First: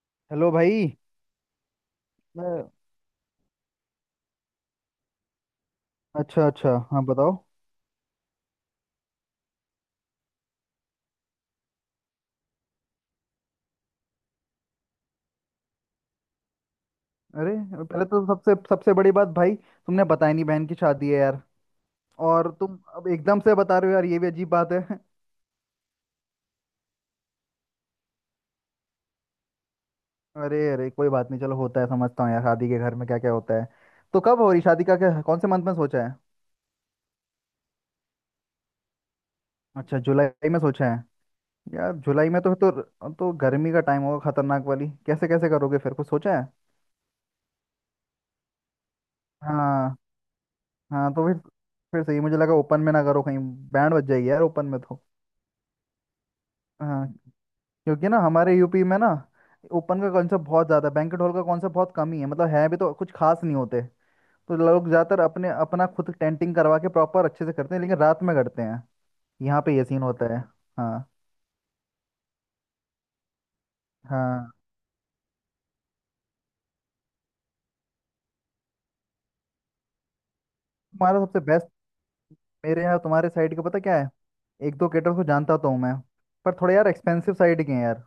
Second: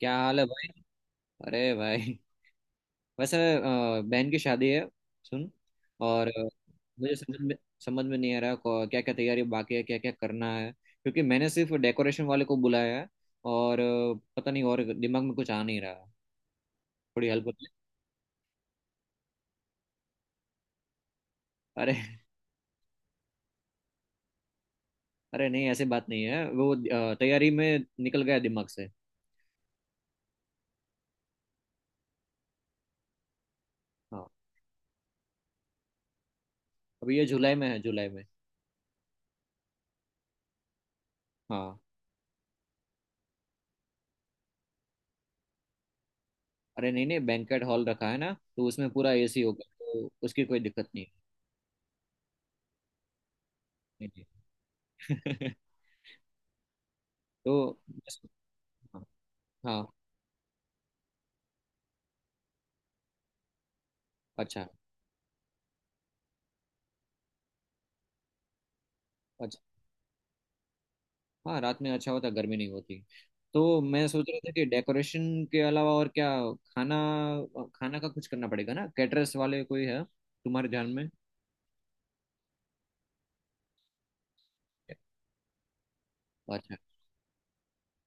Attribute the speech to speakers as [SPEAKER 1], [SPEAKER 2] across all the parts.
[SPEAKER 1] क्या हाल है
[SPEAKER 2] हेलो
[SPEAKER 1] भाई।
[SPEAKER 2] भाई।
[SPEAKER 1] अरे भाई।
[SPEAKER 2] मैं।
[SPEAKER 1] वैसे बहन की शादी है। सुन। और
[SPEAKER 2] अच्छा अच्छा, हाँ
[SPEAKER 1] मुझे
[SPEAKER 2] बताओ।
[SPEAKER 1] समझ में समझ में नहीं आ रहा। क्या क्या तैयारी बाकी है, क्या क्या करना है, क्योंकि मैंने सिर्फ डेकोरेशन वाले को बुलाया है। और पता नहीं, और दिमाग में कुछ आ नहीं रहा। थोड़ी हेल्प
[SPEAKER 2] अरे,
[SPEAKER 1] होती है?
[SPEAKER 2] पहले तो सबसे सबसे बड़ी बात भाई, तुमने बताया नहीं बहन की शादी है यार।
[SPEAKER 1] अरे।
[SPEAKER 2] और तुम अब एकदम से बता रहे हो, यार ये भी अजीब बात है।
[SPEAKER 1] अरे नहीं, ऐसी बात नहीं है, वो तैयारी में निकल गया दिमाग से।
[SPEAKER 2] अरे अरे, कोई बात नहीं, चलो होता है। समझता हूँ यार, शादी के घर में क्या क्या होता है। तो
[SPEAKER 1] हाँ।
[SPEAKER 2] कब हो रही शादी का, क्या कौन से मंथ में सोचा है?
[SPEAKER 1] अभी ये जुलाई में है, जुलाई में।
[SPEAKER 2] अच्छा, जुलाई में सोचा है।
[SPEAKER 1] हाँ।
[SPEAKER 2] यार जुलाई में तो तो गर्मी का टाइम होगा खतरनाक वाली, कैसे कैसे करोगे फिर, कुछ सोचा है?
[SPEAKER 1] अरे नहीं नहीं, बैंकेट हॉल रखा है ना। तो उसमें पूरा एसी होगा,
[SPEAKER 2] हाँ।
[SPEAKER 1] तो उसकी कोई दिक्कत नहीं
[SPEAKER 2] हाँ तो फिर सही मुझे लगा, ओपन में ना करो कहीं, बैंड बज जाएगी यार ओपन में तो।
[SPEAKER 1] है।
[SPEAKER 2] हाँ।
[SPEAKER 1] तो।
[SPEAKER 2] क्योंकि ना, हमारे यूपी में
[SPEAKER 1] हाँ।
[SPEAKER 2] ना
[SPEAKER 1] हाँ,
[SPEAKER 2] ओपन का कॉन्सेप्ट बहुत ज़्यादा है, बैंकेट हॉल का कॉन्सेप्ट बहुत कम ही है, मतलब है भी तो कुछ खास नहीं होते। तो
[SPEAKER 1] अच्छा
[SPEAKER 2] लोग ज़्यादातर अपने अपना खुद टेंटिंग करवा के प्रॉपर अच्छे से करते हैं, लेकिन रात में करते हैं। यहाँ
[SPEAKER 1] अच्छा।
[SPEAKER 2] पे ये सीन होता है। हाँ।
[SPEAKER 1] हाँ, रात में अच्छा होता, गर्मी नहीं होती। तो मैं सोच रहा था
[SPEAKER 2] हाँ।
[SPEAKER 1] कि डेकोरेशन के अलावा और क्या। खाना। खाना का कुछ करना पड़ेगा ना, कैटरर्स वाले कोई है तुम्हारे ध्यान में?
[SPEAKER 2] हमारा सबसे बेस्ट। मेरे यहाँ, तुम्हारे साइड का पता क्या है? एक दो केटर्स को जानता तो हूँ मैं, पर थोड़े
[SPEAKER 1] अच्छा।
[SPEAKER 2] यार एक्सपेंसिव साइड के हैं यार।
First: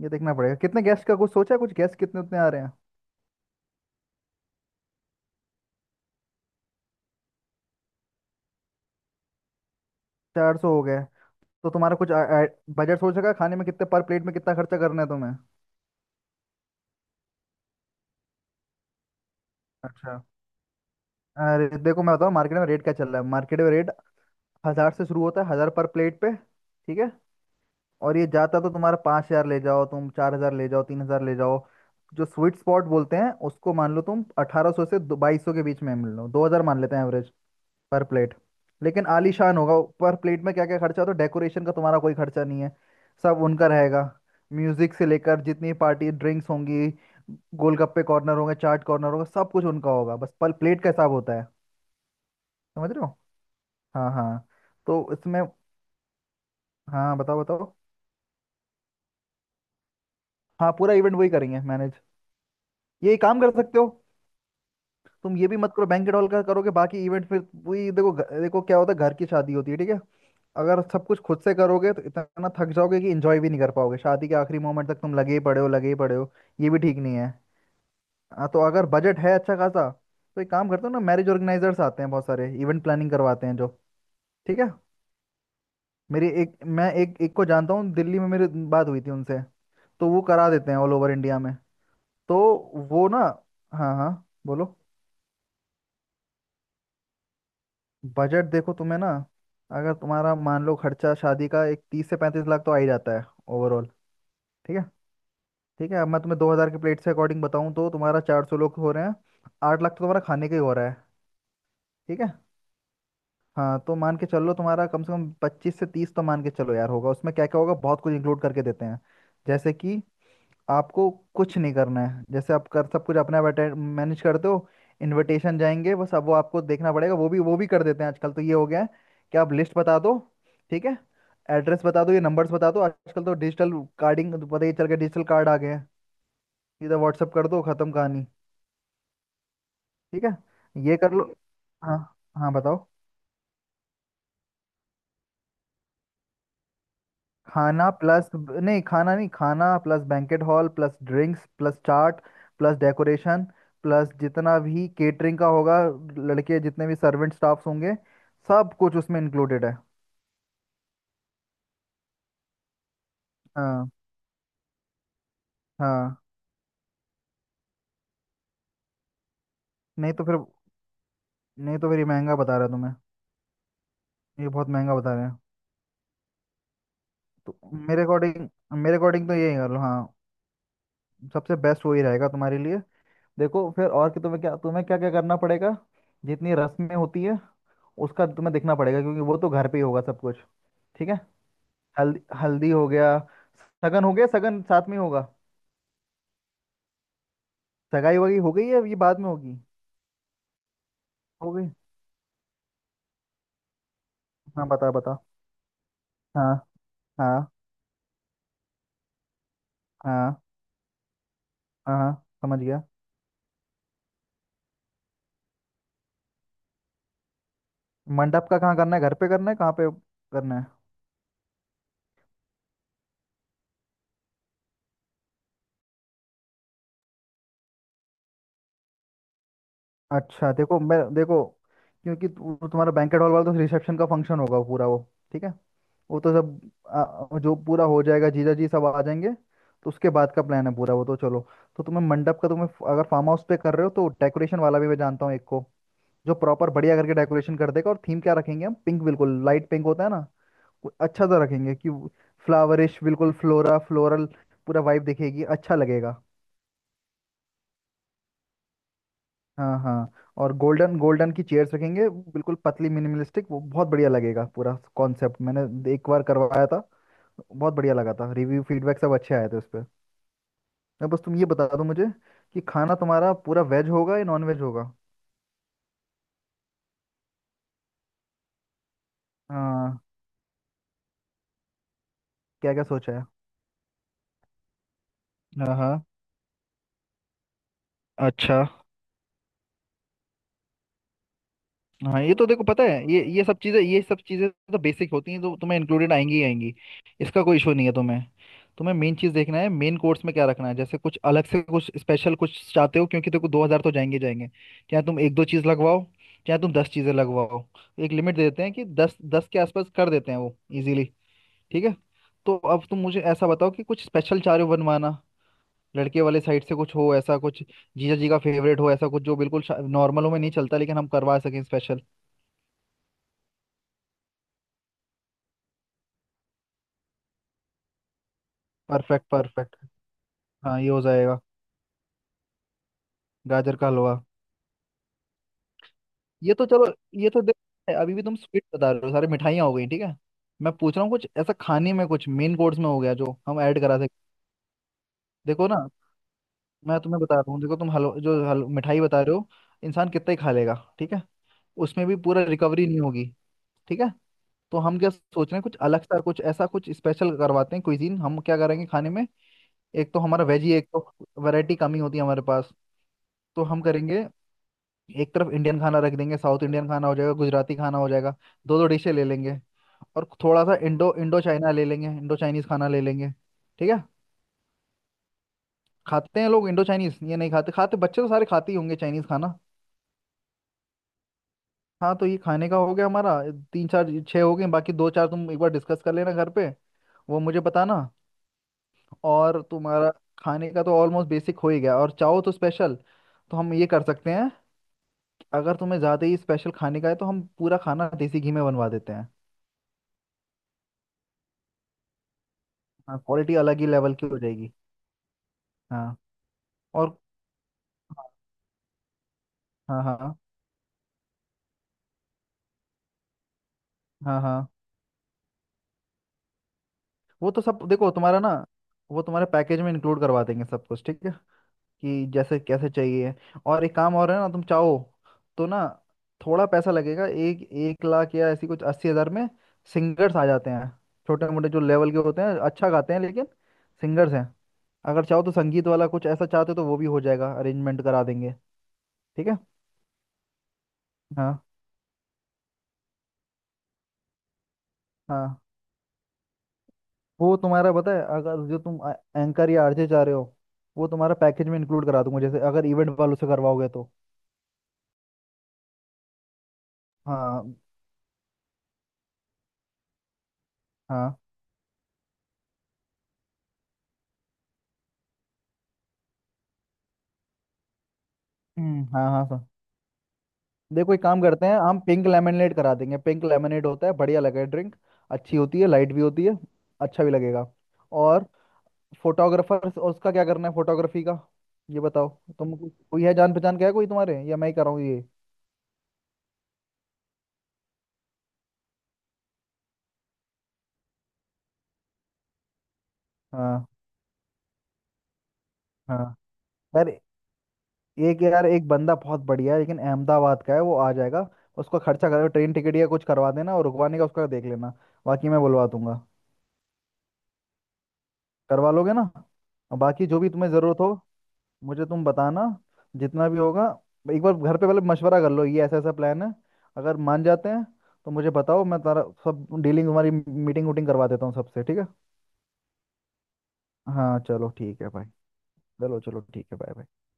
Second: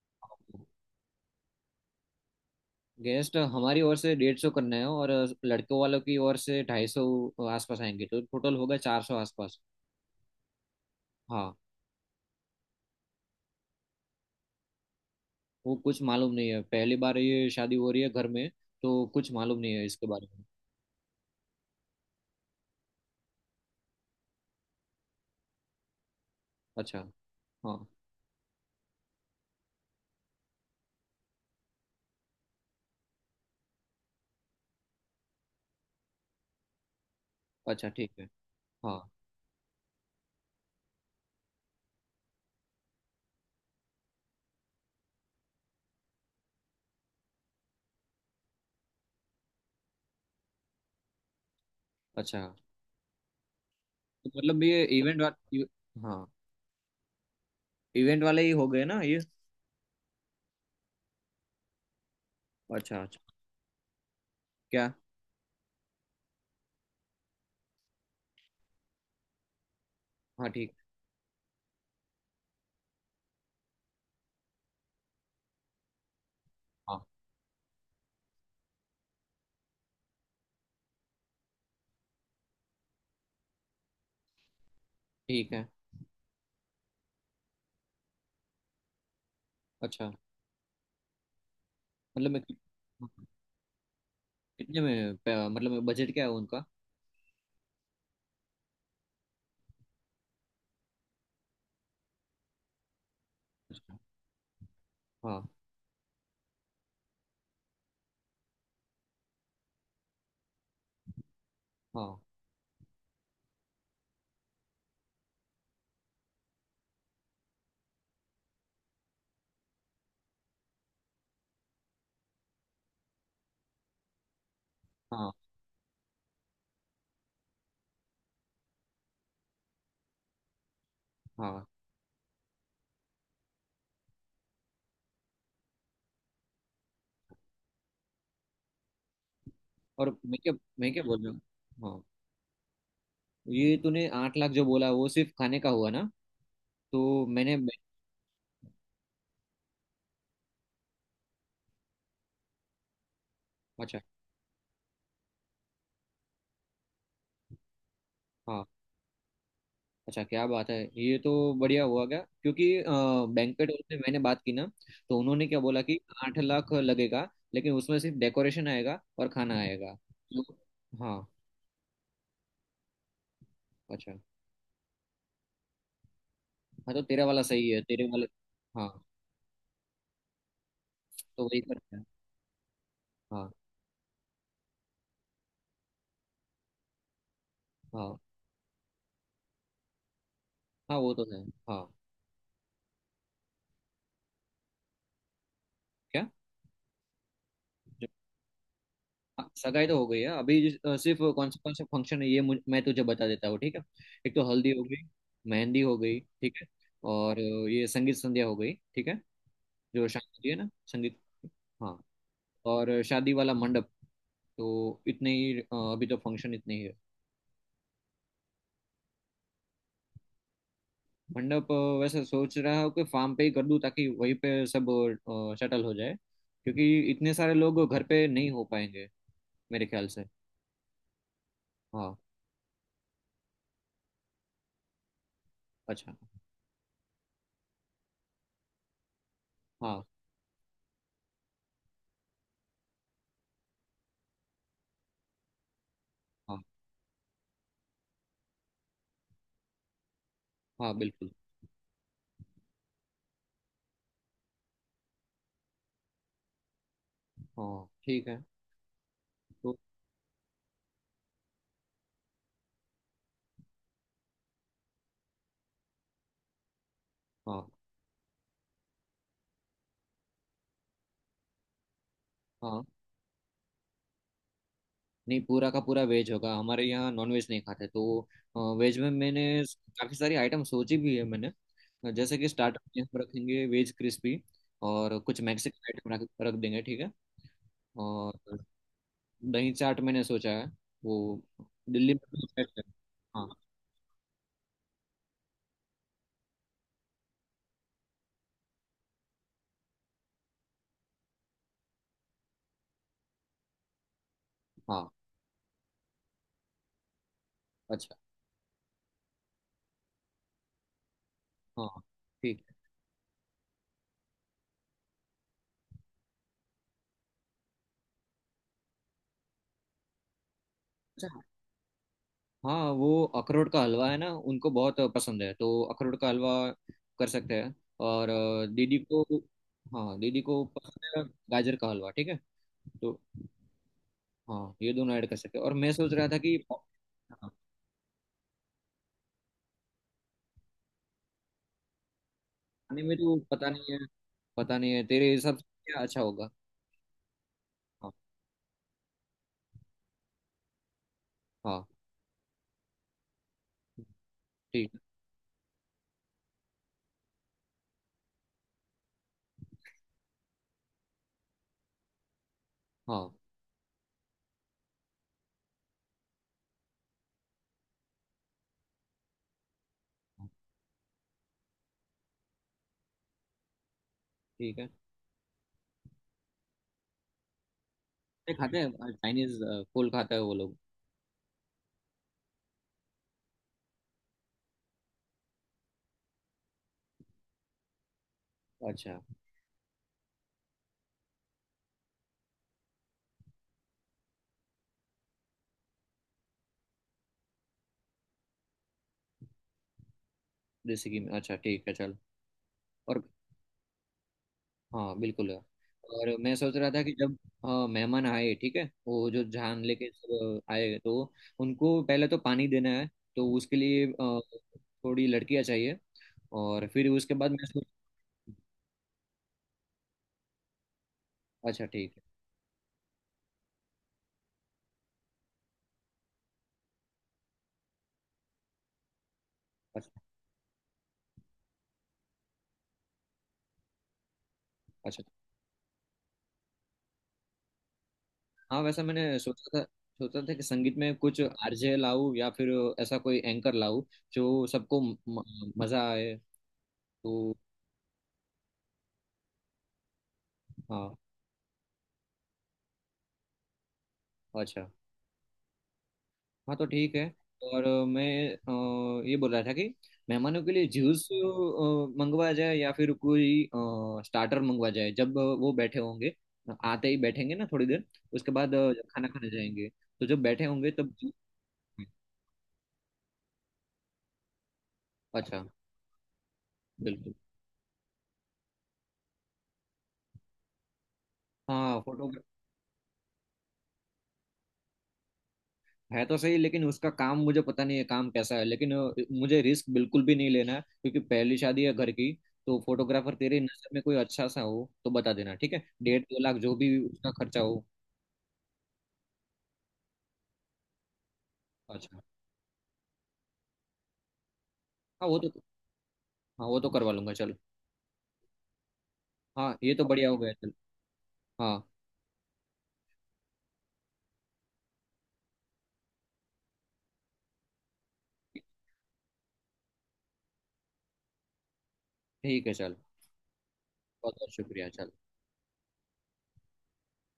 [SPEAKER 2] ये देखना पड़ेगा, कितने गेस्ट का कुछ सोचा है? कुछ गेस्ट कितने उतने आ रहे हैं?
[SPEAKER 1] गेस्ट हमारी ओर से 150 करना है, और लड़कों वालों की ओर से 250 आसपास आएंगे, तो टोटल होगा 400 आसपास।
[SPEAKER 2] 400 हो गए।
[SPEAKER 1] हाँ।
[SPEAKER 2] तो तुम्हारा कुछ बजट सोच रखा है खाने में, कितने पर प्लेट में कितना खर्चा करना है तुम्हें?
[SPEAKER 1] वो कुछ मालूम नहीं है, पहली बार ये शादी हो रही है घर में। तो कुछ मालूम नहीं है इसके
[SPEAKER 2] अच्छा।
[SPEAKER 1] बारे में।
[SPEAKER 2] अरे देखो, मैं बताऊँ मार्केट में रेट क्या चल रहा है। मार्केट में रेट 1000 से शुरू होता है 1000 पर प्लेट पे, ठीक
[SPEAKER 1] अच्छा।
[SPEAKER 2] है।
[SPEAKER 1] हाँ।
[SPEAKER 2] और ये जाता तो तुम्हारा 5000 ले जाओ, तुम 4000 ले जाओ, 3000 ले जाओ। जो स्वीट स्पॉट बोलते हैं उसको, मान लो तुम 1800 से 2200 के बीच में मिल लो, 2000 मान लेते हैं एवरेज
[SPEAKER 1] अच्छा
[SPEAKER 2] पर
[SPEAKER 1] ठीक है।
[SPEAKER 2] प्लेट,
[SPEAKER 1] हाँ।
[SPEAKER 2] लेकिन आलीशान होगा। पर प्लेट में क्या क्या खर्चा होता है, डेकोरेशन का तुम्हारा कोई खर्चा नहीं है, सब उनका रहेगा। म्यूजिक से लेकर जितनी पार्टी ड्रिंक्स होंगी, गोलगप्पे कॉर्नर होंगे, चाट कॉर्नर होगा, सब कुछ उनका होगा, बस पर प्लेट का हिसाब होता है।
[SPEAKER 1] अच्छा।
[SPEAKER 2] समझ रहे हो। हाँ
[SPEAKER 1] तो
[SPEAKER 2] हाँ।
[SPEAKER 1] मतलब ये
[SPEAKER 2] तो
[SPEAKER 1] इवेंट
[SPEAKER 2] इसमें।
[SPEAKER 1] वाला। हाँ।
[SPEAKER 2] हाँ बताओ बताओ।
[SPEAKER 1] इवेंट वाले ही हो गए ना ये?
[SPEAKER 2] हाँ, पूरा इवेंट वही करेंगे मैनेज।
[SPEAKER 1] अच्छा
[SPEAKER 2] ये
[SPEAKER 1] अच्छा।
[SPEAKER 2] काम कर सकते हो।
[SPEAKER 1] क्या?
[SPEAKER 2] तुम ये भी मत करो, बैंकेट हॉल का करोगे, बाकी इवेंट फिर वही। देखो देखो क्या होता है, घर की शादी होती है, ठीक है।
[SPEAKER 1] हाँ ठीक।
[SPEAKER 2] अगर सब कुछ खुद से करोगे तो इतना थक जाओगे कि एंजॉय भी नहीं कर पाओगे, शादी के आखिरी मोमेंट तक तुम लगे ही पड़े हो लगे ही पड़े हो, ये भी ठीक
[SPEAKER 1] हाँ
[SPEAKER 2] नहीं है। हाँ, तो अगर बजट है अच्छा खासा, तो एक काम करते हो ना, मैरिज ऑर्गेनाइजर्स आते हैं बहुत सारे, इवेंट प्लानिंग करवाते हैं जो, ठीक है।
[SPEAKER 1] ठीक है।
[SPEAKER 2] मेरी एक मैं एक एक को जानता हूँ दिल्ली में, मेरी बात हुई थी उनसे। तो
[SPEAKER 1] अच्छा।
[SPEAKER 2] वो करा देते हैं ऑल ओवर इंडिया में।
[SPEAKER 1] मतलब
[SPEAKER 2] तो
[SPEAKER 1] मैं
[SPEAKER 2] वो ना। हाँ हाँ। बोलो।
[SPEAKER 1] कितने में मतलब बजट क्या है उनका?
[SPEAKER 2] बजट देखो तुम्हें ना, अगर तुम्हारा मान लो खर्चा शादी का, एक 30 से 35 लाख तो आ ही जाता है ओवरऑल,
[SPEAKER 1] अच्छा,
[SPEAKER 2] ठीक है।
[SPEAKER 1] हाँ।
[SPEAKER 2] ठीक है। अब मैं तुम्हें 2000 के प्लेट से अकॉर्डिंग बताऊँ, तो तुम्हारा 400 लोग हो रहे हैं, 8 लाख तो तुम्हारा खाने का ही हो रहा है।
[SPEAKER 1] हाँ।
[SPEAKER 2] ठीक है। हाँ तो मान के चलो तुम्हारा कम से कम 25 से 30 तो मान के चलो यार होगा। उसमें क्या क्या होगा, बहुत कुछ इंक्लूड करके देते हैं, जैसे कि आपको कुछ नहीं करना है। जैसे आप कर सब कुछ अपने आप मैनेज करते हो,
[SPEAKER 1] हाँ।
[SPEAKER 2] इनविटेशन जाएंगे, बस अब वो आपको देखना पड़ेगा। वो भी कर देते हैं आजकल, तो ये हो गया है कि आप लिस्ट बता दो, ठीक है,
[SPEAKER 1] हाँ।
[SPEAKER 2] एड्रेस बता दो, ये नंबर्स बता दो। आजकल तो डिजिटल कार्डिंग तो पता ही चल गया, डिजिटल कार्ड आ गए हैं, सीधा व्हाट्सअप कर दो, खत्म कहानी।
[SPEAKER 1] और
[SPEAKER 2] ठीक है।
[SPEAKER 1] मैं क्या मैं
[SPEAKER 2] ये
[SPEAKER 1] क्या
[SPEAKER 2] कर
[SPEAKER 1] बोल
[SPEAKER 2] लो।
[SPEAKER 1] रहा हूँ?
[SPEAKER 2] हाँ।
[SPEAKER 1] हाँ।
[SPEAKER 2] हाँ बताओ।
[SPEAKER 1] ये तूने 8 लाख जो बोला, वो सिर्फ खाने का हुआ ना? तो मैंने
[SPEAKER 2] खाना प्लस नहीं, खाना नहीं, खाना plus banquet hall plus drinks plus chaat plus decoration
[SPEAKER 1] अच्छा।
[SPEAKER 2] प्लस जितना भी केटरिंग का होगा, लड़के जितने भी सर्वेंट स्टाफ्स होंगे,
[SPEAKER 1] हाँ।
[SPEAKER 2] सब कुछ उसमें इंक्लूडेड है।
[SPEAKER 1] अच्छा क्या बात है! ये तो बढ़िया हुआ क्या, क्योंकि बैंकेट हॉल
[SPEAKER 2] हाँ।
[SPEAKER 1] से मैंने बात की ना। तो उन्होंने क्या बोला कि
[SPEAKER 2] हाँ।
[SPEAKER 1] 8 लाख लगेगा, लेकिन उसमें सिर्फ डेकोरेशन आएगा और खाना आएगा।
[SPEAKER 2] नहीं तो फिर
[SPEAKER 1] तो। हाँ।
[SPEAKER 2] नहीं तो फिर ये महंगा बता रहा है तुम्हें,
[SPEAKER 1] अच्छा।
[SPEAKER 2] ये बहुत महंगा बता रहे हैं।
[SPEAKER 1] हाँ तो तेरा वाला
[SPEAKER 2] तो
[SPEAKER 1] सही है,
[SPEAKER 2] मेरे
[SPEAKER 1] तेरे वाले।
[SPEAKER 2] अकॉर्डिंग
[SPEAKER 1] हाँ।
[SPEAKER 2] मेरे अकॉर्डिंग तो यही कर लो हाँ,
[SPEAKER 1] तो
[SPEAKER 2] सबसे
[SPEAKER 1] वही
[SPEAKER 2] बेस्ट
[SPEAKER 1] करते
[SPEAKER 2] वही
[SPEAKER 1] हैं।
[SPEAKER 2] रहेगा तुम्हारे लिए।
[SPEAKER 1] हाँ।
[SPEAKER 2] देखो फिर और कि तुम्हें क्या क्या करना पड़ेगा। जितनी रस्में होती है
[SPEAKER 1] हाँ।
[SPEAKER 2] उसका तुम्हें देखना पड़ेगा, क्योंकि वो तो घर पे ही होगा सब कुछ,
[SPEAKER 1] हाँ
[SPEAKER 2] ठीक
[SPEAKER 1] वो
[SPEAKER 2] है।
[SPEAKER 1] तो है। हाँ।
[SPEAKER 2] हल्दी हल्दी हो गया, सगन हो गया, सगन साथ में होगा।
[SPEAKER 1] क्या? जो-
[SPEAKER 2] सगाई वगाई हो गई है, ये बाद में
[SPEAKER 1] हाँ,
[SPEAKER 2] होगी।
[SPEAKER 1] सगाई तो हो गई है। अभी सिर्फ
[SPEAKER 2] हो गई।
[SPEAKER 1] कौन सा फंक्शन है ये मैं तुझे बता देता हूँ, ठीक है। एक तो
[SPEAKER 2] हाँ
[SPEAKER 1] हल्दी हो
[SPEAKER 2] बता
[SPEAKER 1] गई।
[SPEAKER 2] बता।
[SPEAKER 1] मेहंदी हो गई,
[SPEAKER 2] हाँ।
[SPEAKER 1] ठीक है।
[SPEAKER 2] हाँ।
[SPEAKER 1] और ये संगीत संध्या हो गई, ठीक है। जो शादी
[SPEAKER 2] हाँ
[SPEAKER 1] होती है ना, संगीत।
[SPEAKER 2] हाँ
[SPEAKER 1] हाँ।
[SPEAKER 2] हाँ, समझ गया।
[SPEAKER 1] और शादी वाला मंडप। तो इतने ही अभी तो फंक्शन इतने ही है।
[SPEAKER 2] मंडप का कहाँ करना है, घर पे करना है कहाँ पे करना है?
[SPEAKER 1] मंडप वैसे सोच रहा हूँ कि फार्म पे ही कर दूँ, ताकि वहीं पे सब शटल हो जाए। क्योंकि इतने सारे लोग घर पे नहीं हो पाएंगे, मेरे ख्याल से।
[SPEAKER 2] अच्छा देखो, मैं देखो,
[SPEAKER 1] हाँ।
[SPEAKER 2] क्योंकि तुम्हारा बैंकेट हॉल वाला तो रिसेप्शन का फंक्शन होगा पूरा वो, ठीक है।
[SPEAKER 1] अच्छा।
[SPEAKER 2] वो तो सब, आ, जो पूरा हो जाएगा, जीजा जी सब आ जाएंगे, तो
[SPEAKER 1] हाँ
[SPEAKER 2] उसके बाद का प्लान है पूरा वो तो चलो। तो तुम्हें मंडप का, तुम्हें अगर फार्म हाउस पे कर रहे हो तो डेकोरेशन वाला भी मैं जानता हूँ एक को, जो
[SPEAKER 1] हाँ।
[SPEAKER 2] प्रॉपर बढ़िया करके डेकोरेशन कर देगा। और थीम क्या रखेंगे, हम पिंक, बिल्कुल लाइट पिंक होता है ना,
[SPEAKER 1] हाँ
[SPEAKER 2] वो अच्छा
[SPEAKER 1] बिल्कुल।
[SPEAKER 2] सा रखेंगे, कि फ्लावरिश बिल्कुल फ्लोरा फ्लोरल, पूरा वाइब दिखेगी, अच्छा लगेगा।
[SPEAKER 1] हाँ ठीक है। तो।
[SPEAKER 2] हाँ हाँ। और गोल्डन गोल्डन की चेयर्स रखेंगे बिल्कुल पतली मिनिमलिस्टिक, वो बहुत बढ़िया लगेगा। पूरा कॉन्सेप्ट मैंने एक बार करवाया था,
[SPEAKER 1] हाँ।
[SPEAKER 2] बहुत बढ़िया लगा था, रिव्यू फीडबैक सब अच्छे आए थे उस पर। अब बस तुम ये बता दो मुझे, कि
[SPEAKER 1] हाँ
[SPEAKER 2] खाना तुम्हारा पूरा वेज होगा या नॉन वेज होगा?
[SPEAKER 1] नहीं, पूरा का पूरा वेज होगा, हमारे यहाँ नॉन वेज नहीं खाते। तो वेज में मैंने
[SPEAKER 2] हाँ।
[SPEAKER 1] काफ़ी सारी आइटम सोची भी है मैंने। जैसे कि
[SPEAKER 2] क्या
[SPEAKER 1] स्टार्टर
[SPEAKER 2] क्या
[SPEAKER 1] में
[SPEAKER 2] सोचा
[SPEAKER 1] हम
[SPEAKER 2] है?
[SPEAKER 1] रखेंगे वेज क्रिस्पी, और कुछ
[SPEAKER 2] हाँ
[SPEAKER 1] मैक्सिकन
[SPEAKER 2] हाँ।
[SPEAKER 1] आइटम रख रख देंगे, ठीक है। और
[SPEAKER 2] अच्छा।
[SPEAKER 1] दही चाट मैंने सोचा है। वो दिल्ली में
[SPEAKER 2] हाँ, ये तो
[SPEAKER 1] भी
[SPEAKER 2] देखो
[SPEAKER 1] फेमस
[SPEAKER 2] पता
[SPEAKER 1] है।
[SPEAKER 2] है, ये
[SPEAKER 1] हाँ।
[SPEAKER 2] सब चीज़ें ये सब चीज़ें तो बेसिक होती हैं, तो तुम्हें इंक्लूडेड आएंगी ही आएंगी, इसका कोई इशू नहीं है। तुम्हें, तुम्हें मेन चीज़ देखना है मेन कोर्स में क्या रखना है, जैसे कुछ अलग से कुछ स्पेशल कुछ चाहते हो, क्योंकि देखो, 2000 तो जाएंगे जाएंगे, चाहे
[SPEAKER 1] हाँ।
[SPEAKER 2] तुम एक दो चीज़ लगवाओ, चाहे तुम दस चीज़ें लगवाओ। एक
[SPEAKER 1] अच्छा।
[SPEAKER 2] लिमिट दे देते हैं, कि दस दस के आसपास कर देते हैं वो इजीली, ठीक
[SPEAKER 1] हाँ
[SPEAKER 2] है। तो
[SPEAKER 1] ठीक है।
[SPEAKER 2] अब तुम मुझे ऐसा बताओ कि कुछ स्पेशल चाह रहे हो बनवाना, लड़के वाले साइड से कुछ हो ऐसा कुछ, जीजा जी का फेवरेट हो ऐसा कुछ, जो बिल्कुल नॉर्मल हो में नहीं चलता, लेकिन हम
[SPEAKER 1] अच्छा।
[SPEAKER 2] करवा सकें स्पेशल।
[SPEAKER 1] हाँ वो अखरोट का हलवा है ना, उनको बहुत पसंद है, तो अखरोट का हलवा कर सकते हैं। और दीदी को।
[SPEAKER 2] Perfect perfect.
[SPEAKER 1] हाँ दीदी को
[SPEAKER 2] हाँ ये हो
[SPEAKER 1] पसंद है
[SPEAKER 2] जाएगा।
[SPEAKER 1] गाजर का हलवा, ठीक है। तो।
[SPEAKER 2] गाजर का हलवा,
[SPEAKER 1] हाँ ये दोनों ऐड कर सकते हैं, और मैं सोच रहा था
[SPEAKER 2] ये
[SPEAKER 1] कि।
[SPEAKER 2] तो चलो, ये तो
[SPEAKER 1] हाँ,
[SPEAKER 2] देख। अभी भी तुम स्वीट बता रहे हो, सारी मिठाइयाँ हो गई, ठीक है। मैं पूछ रहा हूँ कुछ ऐसा खाने में, कुछ मेन कोर्स में हो
[SPEAKER 1] खाने
[SPEAKER 2] गया
[SPEAKER 1] में तो
[SPEAKER 2] जो हम
[SPEAKER 1] पता
[SPEAKER 2] ऐड
[SPEAKER 1] नहीं है।
[SPEAKER 2] करा सकते।
[SPEAKER 1] पता नहीं है, तेरे हिसाब से
[SPEAKER 2] देखो ना,
[SPEAKER 1] क्या अच्छा होगा।
[SPEAKER 2] मैं तुम्हें बता रहा हूँ। देखो तुम
[SPEAKER 1] हाँ।
[SPEAKER 2] हलवा, जो हल मिठाई बता रहे हो, इंसान कितना ही खा लेगा, ठीक है,
[SPEAKER 1] हाँ
[SPEAKER 2] उसमें भी पूरा रिकवरी नहीं होगी, ठीक है। तो
[SPEAKER 1] ठीक।
[SPEAKER 2] हम क्या सोच रहे हैं, कुछ अलग सा कुछ, ऐसा कुछ स्पेशल करवाते हैं, क्विजीन हम क्या करेंगे खाने में। एक तो हमारा वेज ही, एक तो वैरायटी कम ही होती है हमारे पास,
[SPEAKER 1] हाँ।
[SPEAKER 2] तो हम करेंगे एक तरफ इंडियन खाना रख देंगे, साउथ इंडियन खाना हो जाएगा, गुजराती खाना हो जाएगा, दो दो डिशें ले लेंगे, और
[SPEAKER 1] हाँ,
[SPEAKER 2] थोड़ा सा इंडो इंडो चाइना ले लेंगे, इंडो चाइनीज खाना ले लेंगे, ठीक है।
[SPEAKER 1] ठीक है।
[SPEAKER 2] खाते हैं लोग इंडो चाइनीज, ये नहीं खाते खाते, बच्चे तो सारे
[SPEAKER 1] ये
[SPEAKER 2] खाते ही
[SPEAKER 1] खाते
[SPEAKER 2] होंगे
[SPEAKER 1] हैं
[SPEAKER 2] चाइनीज खाना।
[SPEAKER 1] चाइनीज। फूल खाता है वो लोग।
[SPEAKER 2] हाँ तो ये खाने का हो गया हमारा, तीन चार छः हो गए, बाकी दो चार तुम एक बार डिस्कस कर लेना घर पे, वो मुझे बताना।
[SPEAKER 1] अच्छा।
[SPEAKER 2] और तुम्हारा खाने का तो ऑलमोस्ट बेसिक हो ही गया, और चाहो तो स्पेशल, तो हम ये कर सकते हैं। अगर तुम्हें ज़्यादा ही स्पेशल खाने का है, तो हम पूरा खाना देसी घी में बनवा देते हैं।
[SPEAKER 1] देसी घी में अच्छा, ठीक है चल।
[SPEAKER 2] हाँ,
[SPEAKER 1] और।
[SPEAKER 2] क्वालिटी अलग ही लेवल की हो जाएगी।
[SPEAKER 1] हाँ बिल्कुल है।
[SPEAKER 2] हाँ।
[SPEAKER 1] और मैं सोच रहा था कि
[SPEAKER 2] और।
[SPEAKER 1] जब। हाँ, मेहमान आए, ठीक है, वो जो जान
[SPEAKER 2] हाँ
[SPEAKER 1] लेके
[SPEAKER 2] हाँ।
[SPEAKER 1] सब आए तो उनको पहले तो पानी देना है। तो उसके लिए
[SPEAKER 2] हाँ। हाँ।
[SPEAKER 1] थोड़ी लड़कियां चाहिए। और फिर उसके
[SPEAKER 2] वो
[SPEAKER 1] बाद
[SPEAKER 2] तो
[SPEAKER 1] मैं
[SPEAKER 2] सब
[SPEAKER 1] सोच।
[SPEAKER 2] देखो तुम्हारा ना, वो तुम्हारे पैकेज में इंक्लूड करवा देंगे सब कुछ, ठीक है,
[SPEAKER 1] अच्छा ठीक है।
[SPEAKER 2] कि जैसे कैसे चाहिए। और एक काम और है ना, तुम चाहो तो ना, थोड़ा पैसा लगेगा, एक एक लाख या ऐसी कुछ 80 हजार में,
[SPEAKER 1] अच्छा
[SPEAKER 2] सिंगर्स आ जाते हैं, छोटे मोटे जो लेवल के होते हैं, अच्छा गाते हैं, लेकिन सिंगर्स हैं।
[SPEAKER 1] अच्छा।
[SPEAKER 2] अगर चाहो तो संगीत वाला कुछ ऐसा चाहते हो, तो वो भी हो जाएगा, अरेंजमेंट करा देंगे,
[SPEAKER 1] हाँ वैसा मैंने
[SPEAKER 2] ठीक है।
[SPEAKER 1] सोचा था। सोचा था कि संगीत में कुछ
[SPEAKER 2] हाँ।
[SPEAKER 1] आरजे लाऊं या फिर ऐसा कोई एंकर लाऊं जो सबको म,
[SPEAKER 2] हाँ।
[SPEAKER 1] म- मजा आए। तो।
[SPEAKER 2] वो तुम्हारा पता है, अगर जो तुम एंकर या आरजे चाह रहे हो, वो
[SPEAKER 1] हाँ।
[SPEAKER 2] तुम्हारा पैकेज में इंक्लूड करा दूंगा, जैसे अगर इवेंट वालों से करवाओगे तो।
[SPEAKER 1] अच्छा। हाँ तो ठीक है।
[SPEAKER 2] हाँ।
[SPEAKER 1] और मैं ये बोल रहा था कि मेहमानों के लिए जूस
[SPEAKER 2] हाँ।
[SPEAKER 1] मंगवा जाए या फिर कोई स्टार्टर मंगवा जाए जब वो बैठे होंगे। आते ही बैठेंगे ना थोड़ी देर, उसके बाद खाना
[SPEAKER 2] हाँ हाँ
[SPEAKER 1] खाने
[SPEAKER 2] सर।
[SPEAKER 1] जाएंगे, तो जब बैठे होंगे तब।
[SPEAKER 2] देखो, एक काम करते हैं, हम पिंक लेमनेड करा देंगे, पिंक लेमनेड होता है, बढ़िया लगेगा ड्रिंक, अच्छी
[SPEAKER 1] अच्छा।
[SPEAKER 2] होती है, लाइट भी होती है, अच्छा भी
[SPEAKER 1] बिल्कुल।
[SPEAKER 2] लगेगा। और फोटोग्राफर उसका क्या करना है, फोटोग्राफी का,
[SPEAKER 1] हाँ
[SPEAKER 2] ये बताओ।
[SPEAKER 1] फोटो
[SPEAKER 2] तुम कोई है जान पहचान क्या है कोई तुम्हारे, या मैं ही कराऊँ ये?
[SPEAKER 1] है तो सही, लेकिन उसका काम मुझे पता नहीं है, काम कैसा है, लेकिन मुझे रिस्क बिल्कुल भी नहीं लेना है क्योंकि पहली शादी है घर की। तो फोटोग्राफर तेरे
[SPEAKER 2] हाँ।
[SPEAKER 1] नजर में कोई अच्छा सा हो तो बता देना, ठीक है। डेढ़
[SPEAKER 2] हाँ।
[SPEAKER 1] दो लाख जो भी
[SPEAKER 2] यार,
[SPEAKER 1] उसका खर्चा हो।
[SPEAKER 2] एक बंदा बहुत बढ़िया है, लेकिन अहमदाबाद का है, वो आ जाएगा, उसका
[SPEAKER 1] अच्छा।
[SPEAKER 2] खर्चा करो ट्रेन टिकट या कुछ करवा देना, और रुकवाने का उसका देख लेना,
[SPEAKER 1] हाँ वो
[SPEAKER 2] बाकी
[SPEAKER 1] तो।
[SPEAKER 2] मैं बुलवा दूंगा।
[SPEAKER 1] हाँ वो तो करवा लूंगा चल।
[SPEAKER 2] करवा लोगे ना।
[SPEAKER 1] हाँ ये
[SPEAKER 2] और
[SPEAKER 1] तो
[SPEAKER 2] बाकी
[SPEAKER 1] बढ़िया हो
[SPEAKER 2] जो भी
[SPEAKER 1] गया
[SPEAKER 2] तुम्हें
[SPEAKER 1] चल।
[SPEAKER 2] ज़रूरत हो,
[SPEAKER 1] हाँ
[SPEAKER 2] मुझे तुम बताना, जितना भी होगा। एक बार घर पे पहले मशवरा कर लो, ये ऐसा ऐसा प्लान है, अगर मान जाते हैं तो मुझे बताओ, मैं तारा सब डीलिंग, तुम्हारी मीटिंग वूटिंग करवा देता हूँ सबसे, ठीक है।
[SPEAKER 1] ठीक है चल। बहुत
[SPEAKER 2] हाँ,
[SPEAKER 1] बहुत
[SPEAKER 2] चलो
[SPEAKER 1] शुक्रिया
[SPEAKER 2] ठीक है
[SPEAKER 1] चल।
[SPEAKER 2] भाई। चलो चलो ठीक है, बाय।